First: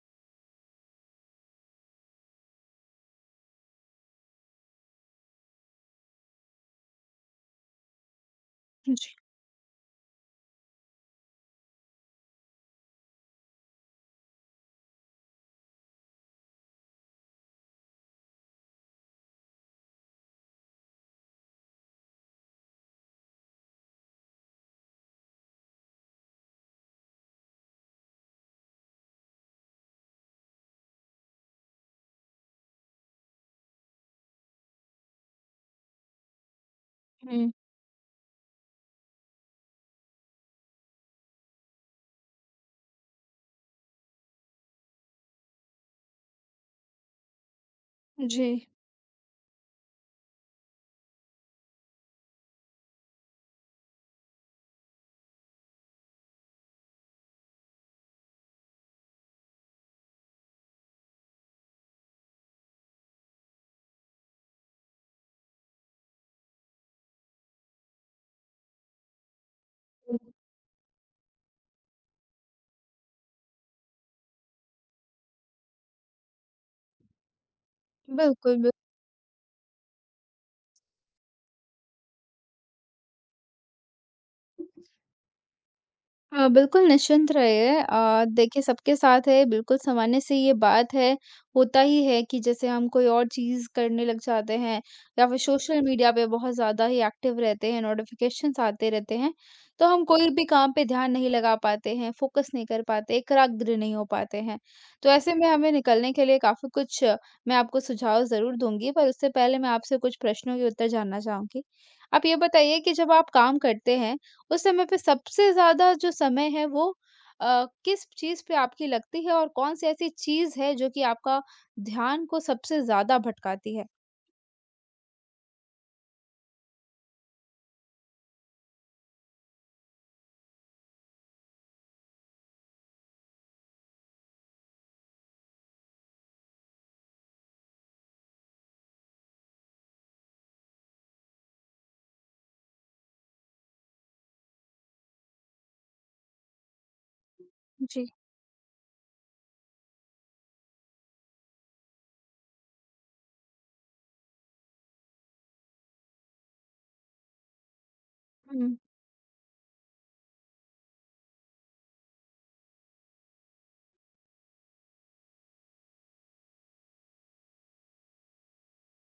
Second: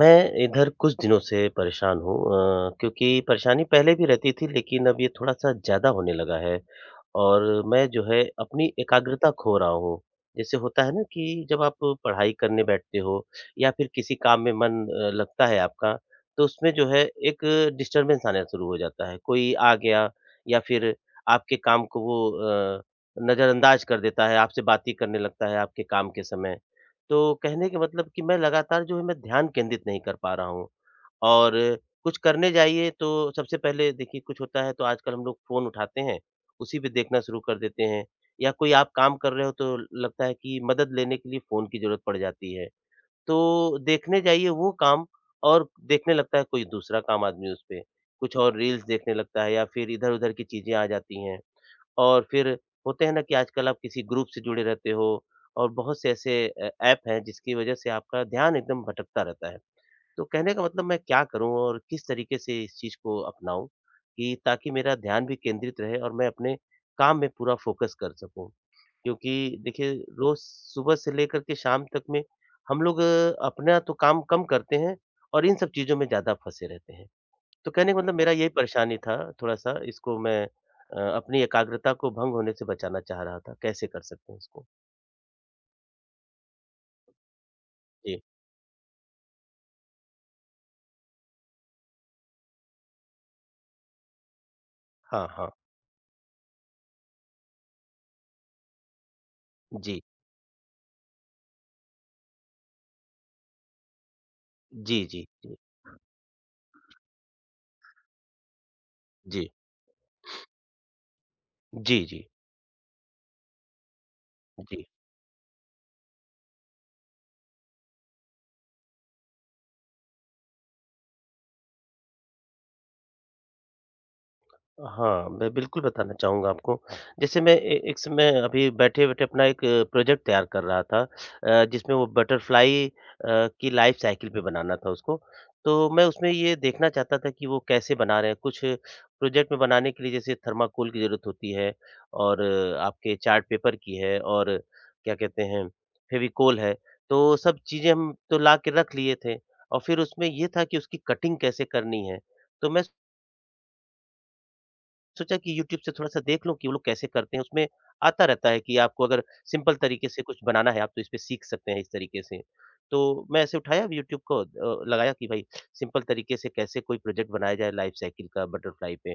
मैं इधर कुछ दिनों से परेशान हूँ। क्योंकि परेशानी पहले भी रहती थी लेकिन अब ये थोड़ा-सा ज़्यादा होने लगा है और मैं जो है अपनी एकाग्रता खो रहा हूँ। जैसे होता है ना कि जब आप पढ़ाई करने बैठते हो या फिर किसी काम में मन लगता है आपका, तो उसमें जो है एक डिस्टर्बेंस आना शुरू हो जाता है। कोई आ गया या फिर आपके काम को वो अ, नज़रअंदाज कर देता है, आपसे बात ही करने लगता है आपके काम के समय। तो कहने का मतलब कि मैं लगातार जो है मैं ध्यान केंद्रित नहीं कर पा रहा हूँ। और कुछ करने जाइए तो सबसे पहले देखिए कुछ होता है तो आजकल हम लोग फ़ोन उठाते हैं, उसी पे देखना शुरू हुँ, कर देते हैं। या कोई आप काम कर रहे हो तो लगता है कि मदद लेने के लिए फ़ोन की ज़रूरत पड़ जाती है। तो देखने जाइए वो काम और देखने लगता है कोई दूसरा काम आदमी उस पे, कुछ जी। और रील्स देखने लगता है या फिर इधर-उधर की चीज़ें आ जाती हैं। और फिर होते हैं ना कि आजकल आप किसी ग्रुप से जुड़े रहते हो और बहुत से ऐसे ऐप हैं जिसकी वजह से आपका ध्यान एकदम भटकता रहता है। तो कहने का मतलब मैं क्या करूँ और किस तरीके से इस चीज़ को अपनाऊँ कि ताकि मेरा ध्यान भी केंद्रित रहे और मैं अपने काम में पूरा फ़ोकस कर सकूँ? क्योंकि देखिए, रोज़ सुबह से लेकर के शाम तक में हम लोग अपना तो काम कम करते हैं और इन सब चीज़ों में ज़्यादा फँसे रहते हैं। तो कहने का मतलब मेरा यही बिल्कुल, बिल्कुल। परेशानी था। थोड़ा-सा इसको मैं अपनी एकाग्रता को भंग होने से बचाना चाह रहा था, कैसे कर सकते हैं इसको? बिल्कुल निश्चिंत रहिए, जी, देखिए, सबके साथ है, बिल्कुल सामान्य सी ये बात है। होता ही है कि जैसे हम कोई और चीज़ करने लग जाते हैं, या हाँ, फिर हाँ। सोशल मीडिया पे बहुत ज़्यादा ही एक्टिव रहते हैं, नोटिफ़िकेशंस आते रहते हैं, तो जी। हम कोई भी काम पे ध्यान नहीं लगा पाते हैं, फोकस नहीं कर पाते, एकाग्र नहीं हो पाते हैं। जी, तो जी, ऐसे में जी। हमें निकलने के लिए काफ़ी कुछ, मैं आपको सुझाव ज़रूर दूँगी, पर उससे जी। पहले मैं आपसे कुछ प्रश्नों के उत्तर जानना चाहूँगी। जी, आप जी। ये बताइए, कि जब आप काम करते हैं, उस समय जी। पे सबसे ज़्यादा जो समय है वो किस चीज़ पे आपकी लगती है, और कौन-सी ऐसी चीज़ है जो कि आपका ध्यान को सबसे ज़्यादा भटकाती है? हाँ, मैं बिल्कुल बताना चाहूँगा आपको। जैसे मैं ए एक समय अभी बैठे-बैठे अपना एक प्रोजेक्ट तैयार कर रहा था जिसमें वो बटरफ्लाई की लाइफ़ साइकिल पे बनाना था उसको। तो मैं उसमें ये देखना चाहता था कि वो कैसे बना रहे हैं। कुछ प्रोजेक्ट में बनाने के लिए जैसे थर्माकोल की ज़रूरत होती है और आपके चार्ट पेपर की है और क्या कहते हैं, फेविकोल है। तो सब चीज़ें जी। हम तो ला के रख लिए थे और फिर उसमें ये था कि उसकी कटिंग कैसे करनी है। तो मैं सोचा कि यूट्यूब से थोड़ा-सा देख लूँ कि वो लोग कैसे करते हैं, उसमें आता रहता है हुँ, कि आपको अगर सिंपल तरीके से कुछ बनाना है, आप तो इस पे सीख सकते हैं इस तरीके से। तो मैं ऐसे उठाया यूट्यूब को लगाया कि भाई सिंपल तरीके से कैसे कोई प्रोजेक्ट बनाया जाए लाइफ साइकिल का बटरफ्लाई पे,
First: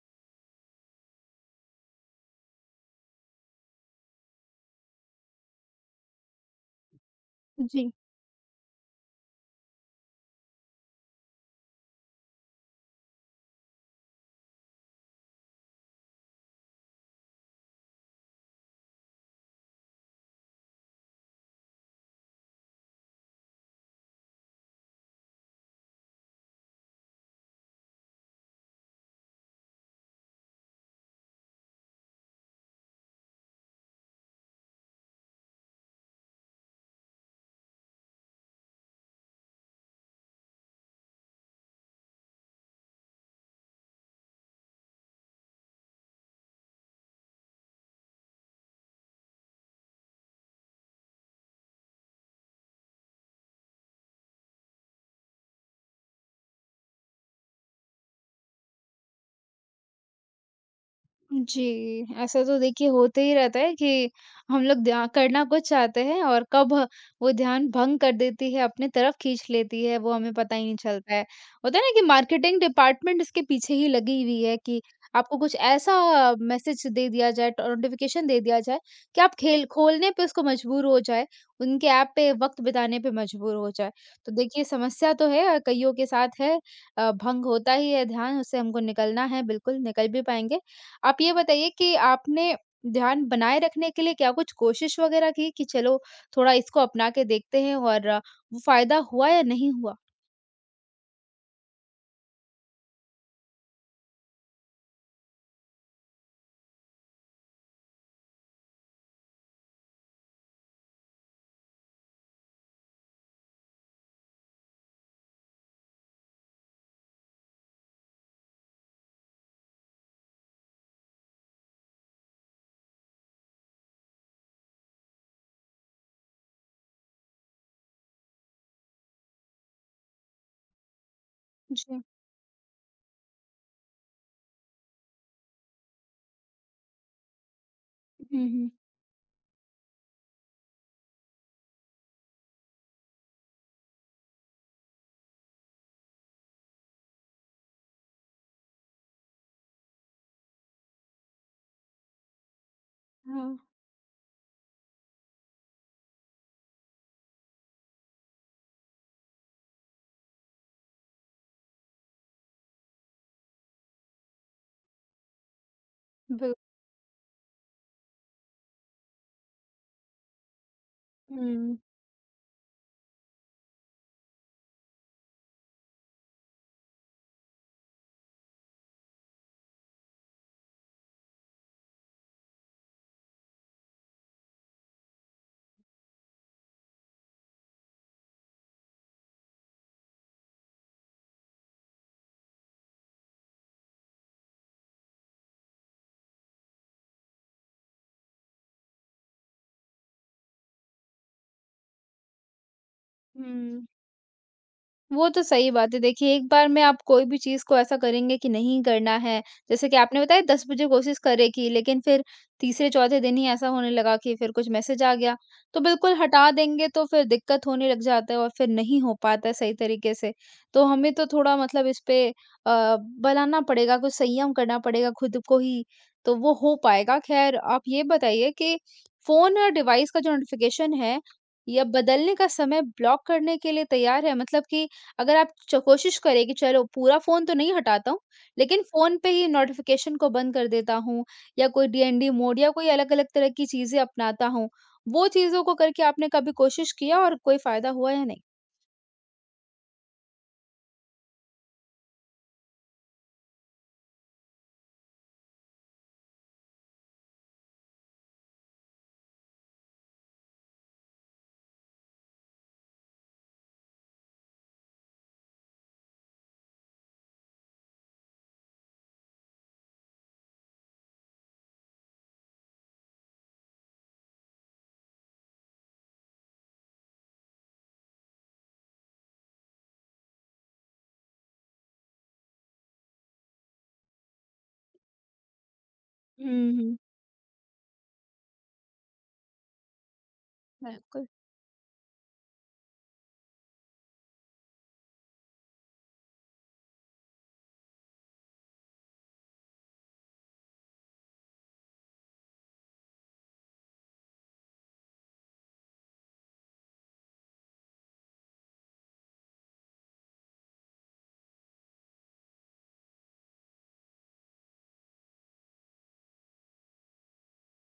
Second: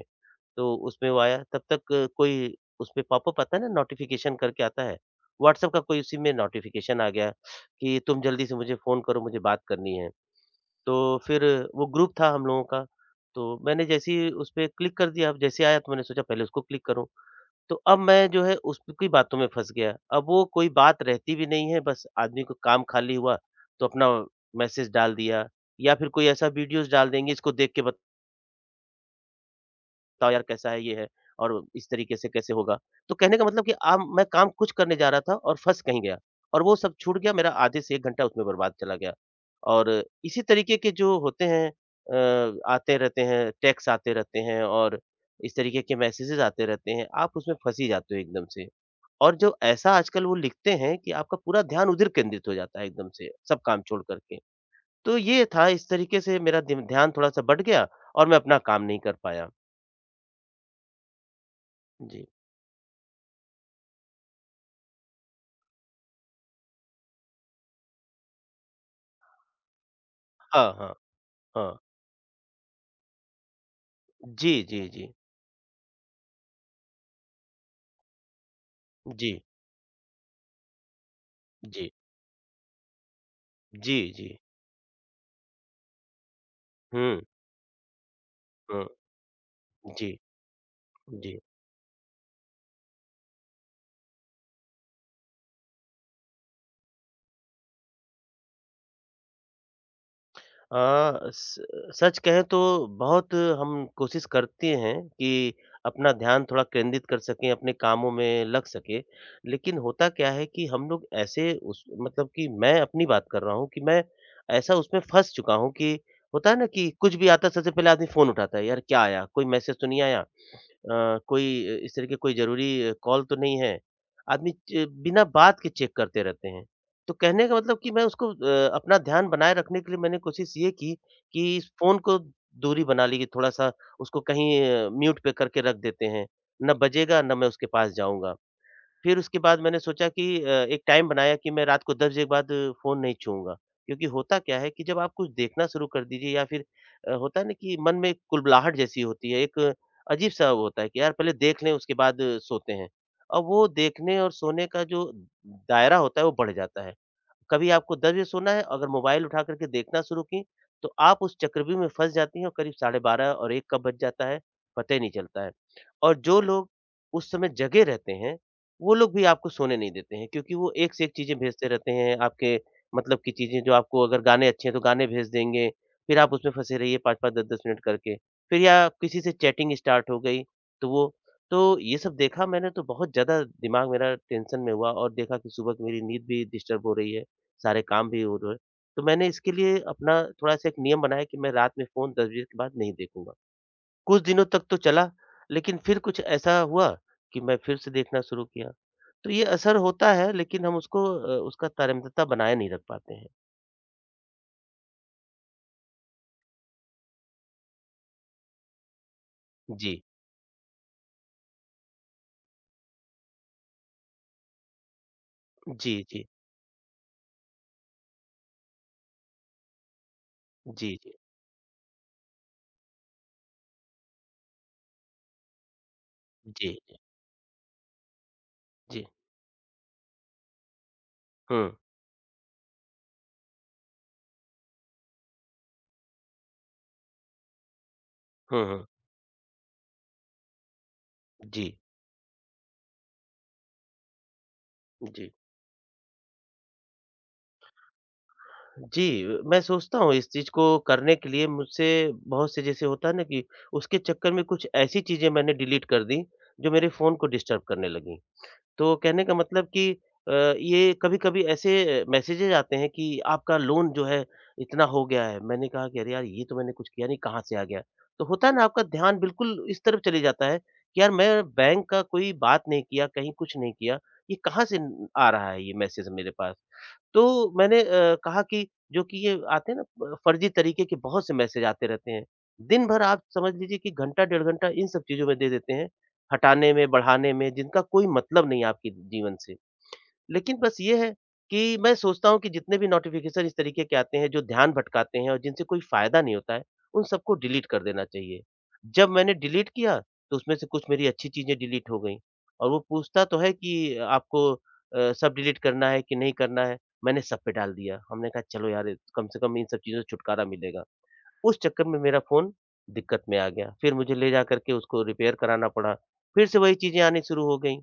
तो उसमें वो आया तब तक कोई उसपे पॉपअप आता है ना नोटिफ़िकेशन करके आता है, व्हाट्सएप का कोई उसी में नोटिफ़िकेशन आ गया जी। कि तुम जल्दी से मुझे फ़ोन करो, मुझे बात करनी है। तो फिर वो ग्रुप था हम लोगों का, तो मैंने जैसे ही उसपे क्लिक कर दिया, अब जैसे आया तो मैंने सोचा पहले उसको क्लिक करूँ। तो अब मैं जो है उसकी बातों में फँस गया। अब वो कोई बात रहती भी नहीं है, बस आदमी को काम खाली हुआ, तो अपना मैसेज डाल दिया या फिर कोई ऐसा वीडियोज़ डाल देंगे इसको देख के बता बताओ यार कैसा है ये है और इस तरीके से कैसे होगा? तो कहने का मतलब कि आम मैं काम कुछ करने जा रहा था और फँस कहीं गया और वो सब छूट गया, मेरा आधे से 1 घंटा उसमें बर्बाद चला गया। और इसी तरीके के जो होते हैं आते रहते हैं, टेक्स्ट आते रहते हैं और इस तरीके के मैसेजेस आते रहते हैं, आप उसमें फँस ही जाते हो एकदम से। और जो ऐसा आजकल वो लिखते हैं कि आपका पूरा ध्यान उधर केंद्रित हो जाता है एकदम से, सब काम छोड़ कर के। तो ये था, इस तरीके से मेरा दिम ध्यान थोड़ा-सा बँट गया और मैं अपना काम नहीं कर पाया। जी, जी। ऐसा तो देखिए होते ही रहता है कि हम लोग ध्या करना कुछ चाहते हैं, और वो ध्यान भंग कर देती है, अपनी तरफ खींच लेती है, वो हमें पता ही हाँ, नहीं हाँ। चलता है। होता हाँ, है ना कि मार्केटिंग डिपार्टमेंट इसके पीछे ही लगी हुई जी, है, कि जी, जी। आपको कुछ ऐसा मैसेज दे दिया जाए, ट नोटिफ़िकेशन दे दिया जाए, कि जी, आप खेल खोलने पे उसको मजबूर हो जाएँ, उनके जी, ऐप पे वक़्त बिताने पे मजबूर हो जाएँ। जी, तो जी। देखिए, समस्या तो है, कइयों के साथ है, हुँ, भंग होता ही है ध्यान, उससे हमको हुँ, निकलना है, बिल्कुल निकल जी, भी पाएँगे। आप ये जी। बताइए, कि आपने ध्यान बनाए रखने के लिए क्या कुछ कोशिश वगैरह की, कि चलो थोड़ा इसको अपना के देखते हैं, और वो फायदा हुआ या नहीं हुआ? स सच कहें तो बहुत हम कोशिश करते हैं कि अपना ध्यान थोड़ा केंद्रित कर सकें, अपने कामों में लग सकें। लेकिन होता क्या है कि हम लोग ऐसे उस मतलब कि मैं अपनी बात कर रहा हूँ कि मैं ऐसा उसमें फँस चुका हूँ कि होता है ना कि कुछ भी आता है सबसे पहले आदमी फ़ोन उठाता है, यार क्या आया? कोई मैसेज तो नहीं आया? कोई इस तरह के कोई ज़रूरी कॉल तो नहीं है। आदमी च बिना बात के चेक करते रहते हैं। तो कहने का मतलब कि मैं उसको अपना ध्यान बनाए रखने के लिए मैंने कोशिश ये की कि इस फ़ोन जी। को दूरी बना ली कि थोड़ा-सा उसको कहीं म्यूट पे करके रख देते हैं। ना बजेगा, ना मैं उसके पास जाऊँगा। जी। हुँ, हुँ। फिर उसके बाद मैंने सोचा कि एक टाइम बनाया कि मैं रात को 10 बजे के बाद फ़ोन नहीं छूऊँगा। क्योंकि होता क्या है कि जब आप कुछ देखना शुरू कर दीजिए या फिर होता है ना कि मन में एक कुलबुलाहट जैसी होती है, एक अजीब-सा वो होता है कि यार पहले देख लें उसके बाद सोते हैं। और हाँ, वो देखने और सोने का जो दायरा होता है वो बढ़ जाता है। कभी आपको 10 बजे सोना है, अगर मोबाइल उठा करके देखना शुरू कीं, तो आप उस चक्रव्यूह में फँस जाती हैं और करीब साढ़े 12 और 1 कब बज जाता है, पता ही नहीं चलता है। और जो बिल्कुल। लोग उस समय जगे रहते हैं, वो लोग भी आपको सोने नहीं देते हैं क्योंकि वो एक से एक चीज़ें भेजते हुँ। रहते हैं आपके मतलब की चीज़ें। जो आपको अगर गाने अच्छे हैं, तो गाने भेज देंगे, फिर आप उसमें फँसे रहिए 5-5, 10-10 मिनट करके। फिर या किसी से चैटिंग स्टार्ट हो गई, तो वो तो ये सब देखा मैंने तो बहुत ज़्यादा दिमाग मेरा टेंशन में हुआ और देखा कि सुबह की मेरी नींद भी डिस्टर्ब हो रही है। सारे काम भी हो रहे हैं। तो मैंने इसके लिए अपना थोड़ा-सा एक नियम बनाया कि मैं रात में फ़ोन 10 बजे के बाद नहीं देखूँगा। कुछ दिनों तक तो चला, लेकिन फिर कुछ ऐसा हुआ कि मैं फिर से देखना शुरू किया। तो ये असर होता है लेकिन हम उसको उसका तारतम्यता बनाए नहीं रख पाते हैं। हुँ। वो तो सही बात है। देखिए, एक बार में आप कोई भी चीज़ को ऐसा करेंगे कि नहीं करना है, जैसे कि जी। आपने बताया 10 बजे कोशिश करे की, लेकिन फिर तीसरे-चौथे दिन ही ऐसा होने लगा कि फिर कुछ मैसेज आ गया, तो जी, बिल्कुल जी। हटा देंगे तो फिर दिक्कत होने लग जाता है और फिर नहीं हो पाता है सही तरीके से। तो जी, हमें जी। तो थोड़ा मतलब इस पे, बनाना पड़ेगा, कुछ संयम करना पड़ेगा खुद को ही, तो वो हो जी, पाएगा। ख़ैर, आप ये बताइए कि जी। फ़ोन और डिवाइस का जो नोटिफ़िकेशन है, हुँ। या बदलने का समय ब्लॉक करने के लिए तैयार है? मतलब कि अगर आप च कोशिश करें कि चलो पूरा फ़ोन तो नहीं हटाता हूँ, हुँ, लेकिन हुँ। फ़ोन पे ही नोटिफ़िकेशन को बंद कर देता हूँ, या जी, कोई डीएनडी मोड, या कोई अलग-अलग तरह की चीज़ें अपनाता हूँ। वो जी। चीज़ों को करके आपने कभी कोशिश किया, और कोई फ़ायदा हुआ या नहीं? जी, मैं सोचता हूँ इस चीज़ को करने के लिए मुझसे बहुत से जैसे होता है ना कि उसके चक्कर में कुछ ऐसी चीज़ें मैंने डिलीट कर दी, जो मेरे फ़ोन को डिस्टर्ब करने लगीं। तो कहने का मतलब कि अ, ये कभी-कभी ऐसे मैसेजेज़ आते हैं कि आपका लोन जो है इतना हो गया है। मैंने कहा कि अरे यार! ये तो मैंने कुछ किया नहीं, कहाँ से आ गया? तो होता है ना आपका ध्यान बिल्कुल इस तरफ चले जाता है कि यार मैं बैंक का कोई बात नहीं किया, कहीं कुछ नहीं किया, ये कहाँ से न आ रहा है ये मैसेज मेरे पास? तो मैंने कहा कि जो कि ये आते हैं ना फर्जी तरीके के बहुत से मैसेज आते रहते हैं। दिन भर आप समझ लीजिए कि घंटा डेढ़ घंटा इन सब चीज़ों में दे देते हैं, हुँ, हटाने में, हुँ, बढ़ाने में, जिनका कोई मतलब नहीं है आपके जीवन से। लेकिन बस ये है बिल्कुल। कि मैं सोचता हूँ कि जितने भी नोटिफ़िकेशन इस तरीके के आते हैं जो ध्यान भटकाते हैं और जिनसे कोई फ़ायदा नहीं होता है, उन सबको डिलीट कर देना चाहिए। जब मैंने डिलीट किया तो उसमें से कुछ मेरी अच्छी चीज़ें डिलीट हो गईं और वो पूछता तो है कि आपको सब डिलीट करना है कि नहीं करना है? मैंने सब पे डाल दिया। हमने कहा चलो यार, कम से कम इन सब चीज़ों से छुटकारा मिलेगा। उस चक्कर में मेरा फ़ोन दिक्कत में आ गया, फिर मुझे ले जा कर के उसको रिपेयर कराना पड़ा, फिर से वही चीज़ें आनी शुरू हो गईं।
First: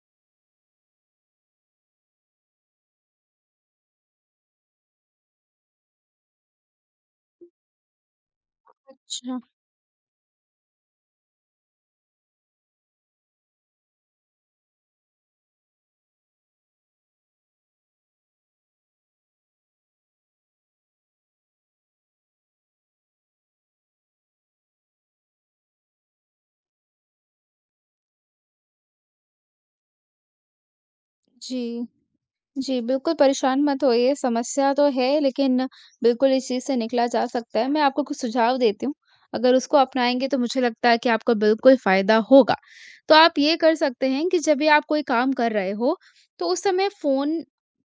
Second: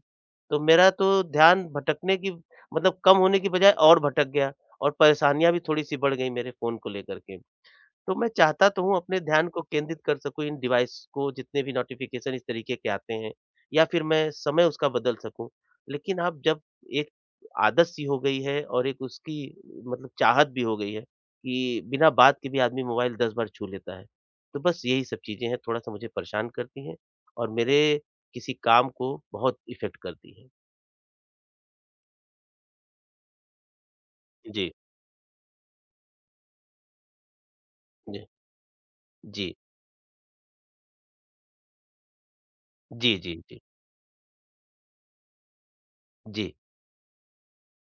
तो मेरा तो ध्यान भटकने की मतलब कम होने की बजाय और भटक गया और परेशानियाँ भी थोड़ी-सी बढ़ गईं मेरे फ़ोन को लेकर के। तो मैं चाहता तो हूँ अपने अच्छा, ध्यान को केंद्रित कर सकूँ इन डिवाइस को जितने भी नोटिफ़िकेशन इस तरीके के आते हैं या फिर मैं समय उसका बदल सकूँ। लेकिन अब जब एक आदत सी हो गई है और एक उसकी मतलब चाहत भी हो गई है कि बिना बात के भी आदमी मोबाइल 10 बार छू लेता है। तो बस यही सब चीज़ें हैं, थोड़ा-सा मुझे परेशान करती हैं और मेरे किसी काम को बहुत इफ़ेक्ट करती हैं। जी। जी, बिल्कुल परेशान मत होइए, जी, समस्या तो है, लेकिन बिल्कुल इस चीज़ से निकला जा सकता है। मैं आपको कुछ जी, सुझाव देती हूँ, जी, अगर उसको अपनाएँगे तो मुझे लगता है कि आपको बिल्कुल फ़ायदा होगा। तो जी, जी, आप ये जी, कर सकते हैं कि जब भी आप कोई काम कर रहे हो, तो जी। उस समय फ़ोन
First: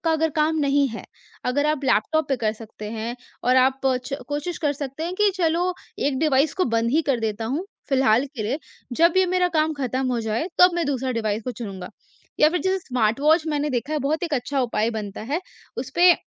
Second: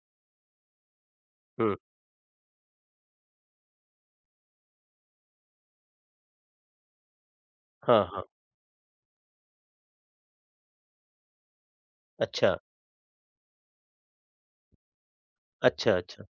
का अगर काम नहीं है, अगर हुँ, आप लैपटॉप पे कर सकते हैं, और आप अ, च कोशिश कर सकते हैं, कि चलो एक डिवाइस को बंद ही कर देता हूँ, हाँ, हाँ। फ़िलहाल के लिए। जब ये मेरा काम खत्म हो जाए, तब मैं दूसरा डिवाइस को चुनूँगा। या अच्छा, फिर जैसे स्मार्ट वॉच, मैंने देखा है, बहुत एक अच्छा उपाय बनता है। अच्छा, उसपे अच्छा।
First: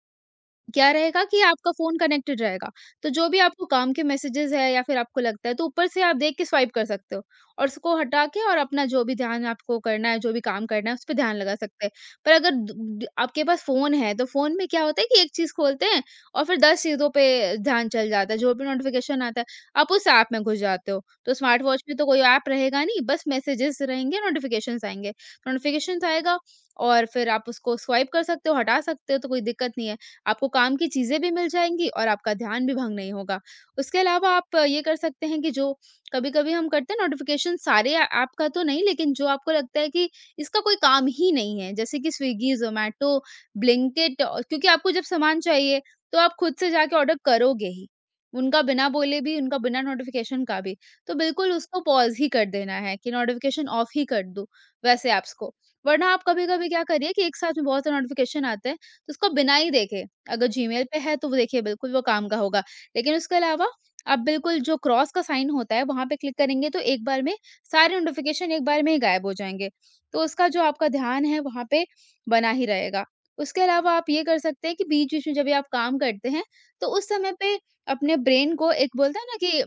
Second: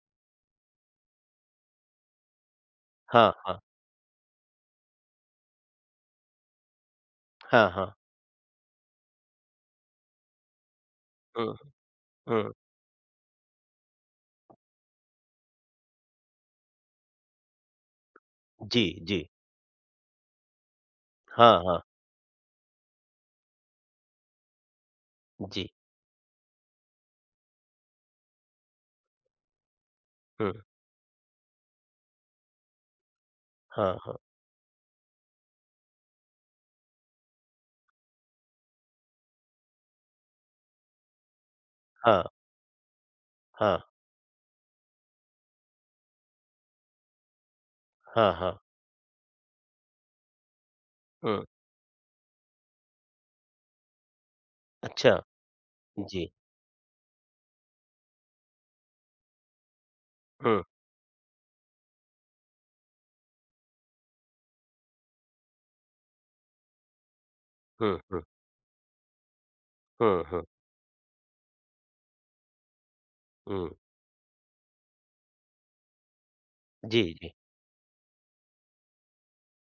क्या रहेगा, कि आपका फ़ोन कनेक्टेड रहेगा। तो जो हाँ, भी हाँ, आपको काम के मैसेजेज़ है, या फिर आपको लगता है, तो ऊपर से आप देख के स्वाइप कर सकते हो, और हाँ, उसको हाँ। हटा के, और अपना जो भी ध्यान आपको करना है, जो भी काम करना है, उस पे ध्यान लगा हुँ। सकते हैं। पर अगर हुँ, द द आपके पास फ़ोन है, तो फ़ोन में क्या होता है कि एक चीज़ खोलते हैं और फिर 10 चीज़ों पे ध्यान चल जाता है, जो भी जी, नोटिफ़िकेशन जी। आता है, आप उस ऐप में घुस जाते हो। तो हाँ, स्मार्ट हाँ, वॉच में तो कोई ऐप रहेगा नहीं, बस मैसेजेज़ रहेंगे, नोटिफ़िकेशंस आएँगे। जी। नोटिफ़िकेशंस आएगा, और फिर आप उसको स्वाइप कर सकते हो, हटा सकते हो, तो कोई दिक्कत नहीं है। आपको हुँ, काम की चीज़ें भी मिल जाएँगी, और आपका ध्यान भी भंग नहीं होगा। हाँ, उसके हाँ, अलावा आप ये कर सकते हैं कि जो कभी-कभी हम करते हैं, नोटिफ़िकेशन सारे ऐप का तो नहीं, लेकिन जो आपको लगता है कि इसका कोई काम ही नहीं है, जैसे कि हाँ, स्विग्गी, ज़ोमैटो, हाँ, ब्लिंकिट, क्योंकि आपको जब सामान चाहिए, तो आप खुद से जाके ऑर्डर करोगे ही। हाँ, हाँ। उनका बिना बोले भी, उनका बिना नोटिफ़िकेशन का भी। तो हुँ, बिल्कुल उसको पॉज़ ही कर देना है, कि नोटिफ़िकेशन ऑफ ही कर दूँ अच्छा, वैसे ऐप्स को। वरना आप जी। कभी-कभी क्या करिए कि एक साथ में बहुत से नोटिफ़िकेशन आते हैं, तो उसको बिना ही देखे, अगर हुँ, जीमेल पे है तो वो देखिए बिल्कुल वो काम का होगा। लेकिन उसके अलावा आप बिल्कुल जो क्रॉस का साइन होता है, वहाँ पे क्लिक करेंगे, तो एक बार में सारे हुँ, हुँ, नोटिफ़िकेशन एक बार में ही गायब हो जाएँगे। तो हुँ, हुँ, उसका जो आपका ध्यान है वहाँ पे बना ही रहेगा। उसके हुँ। अलावा आप ये कर सकते हैं कि बीच-बीच में जब भी आप काम करते हैं, तो जी, उस समय जी। पे अपने ब्रेन को, एक बोलते हैं ना कि,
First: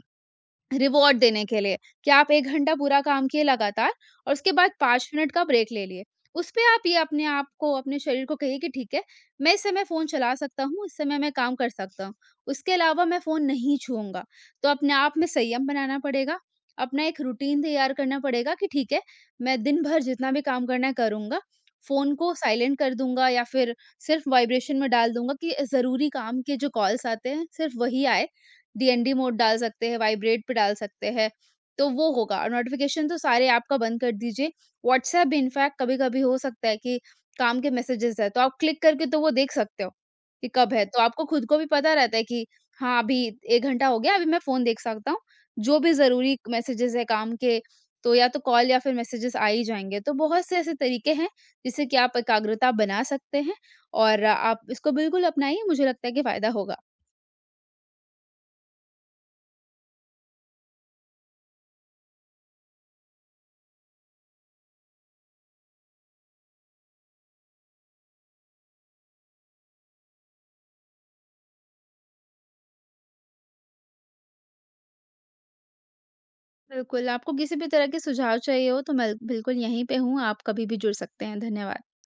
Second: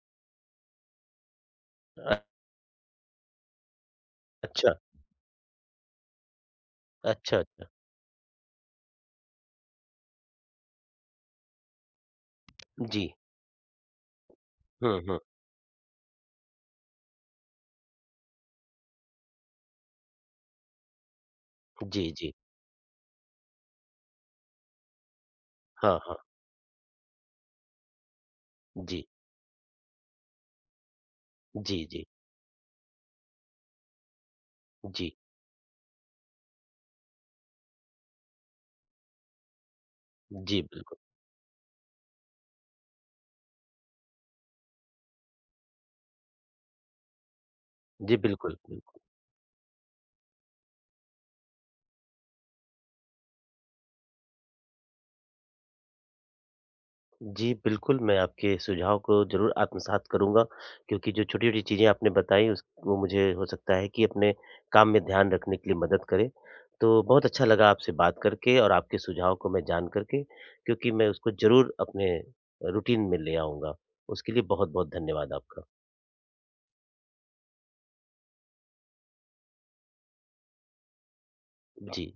रिवॉर्ड देने के लिए, कि अ, आप 1 घंटा पूरा काम किए लगातार, और उसके बाद अच्छा, 5 मिनट का ब्रेक ले लिए। उसपे आप ये अपने अच्छा, आप अच्छा। को, अपने शरीर को कहिए कि ठीक है, मैं इस समय फ़ोन चला सकता हूँ, इस समय मैं काम कर सकता हूँ। उसके अलावा जी। मैं फ़ोन नहीं छूऊँगा। तो अपने हुँ, आप हुँ। में संयम बनाना पड़ेगा, अपना एक रूटीन तैयार करना पड़ेगा कि ठीक है, मैं दिन भर जितना भी काम करना है करूँगा, जी, फ़ोन जी। को साइलेंट कर दूँगा, या फिर सिर्फ़ वाइब्रेशन में डाल दूँगा, कि हाँ, ज़रूरी हाँ। काम के जो कॉल्स आते हैं, सिर्फ़ वही आए। जी, डीएनडी मोड डाल सकते हैं, वाइब्रेट पे डाल सकते हैं, जी, तो जी, वो होगा, और नोटिफ़िकेशन तो सारे ऐप का बंद कर दीजिए। जी, व्हाट्सऐप भी इनफैक्ट कभी-कभी हो सकता है कि काम के मैसेजेस हैं, तो आप क्लिक करके तो वो देख सकते हो कि जी, कब है। बिल्कुल। तो आपको खुद को भी पता रहता है कि हाँ, अभी 1 घंटा हो गया, अभी मैं फ़ोन देख सकता हूँ। जो भी ज़रूरी मैसेजेस हैं काम के, तो जी, या तो बिल्कुल, कॉल या बिल्कुल। फिर मैसेजेस आ ही जाएँगे। तो बहुत से ऐसे तरीके हैं, जिससे कि आप एकाग्रता बना सकते हैं, और आप इसको बिल्कुल अपनाइए, मुझे लगता है कि फ़ायदा होगा। जी, बिल्कुल, मैं आपके सुझाव को ज़रूर आत्मसात करूँगा क्योंकि जो छोटी-छोटी चीज़ें आपने बताई उस वो मुझे हो सकता है कि अपने काम में ध्यान रखने के लिए मदद करे। तो बहुत अच्छा लगा आपसे बात करके और आपके सुझाव को मैं जान करके क्योंकि मैं उसको ज़रूर अपने रूटीन में ले आऊँगा। उसके लिए बहुत-बहुत धन्यवाद आपका। बिल्कुल, आपको किसी भी तरह के सुझाव चाहिए हो, तो मैं बिल्कुल यहीं पे हूँ, आप कभी भी जुड़ सकते हैं। धन्यवाद। जी।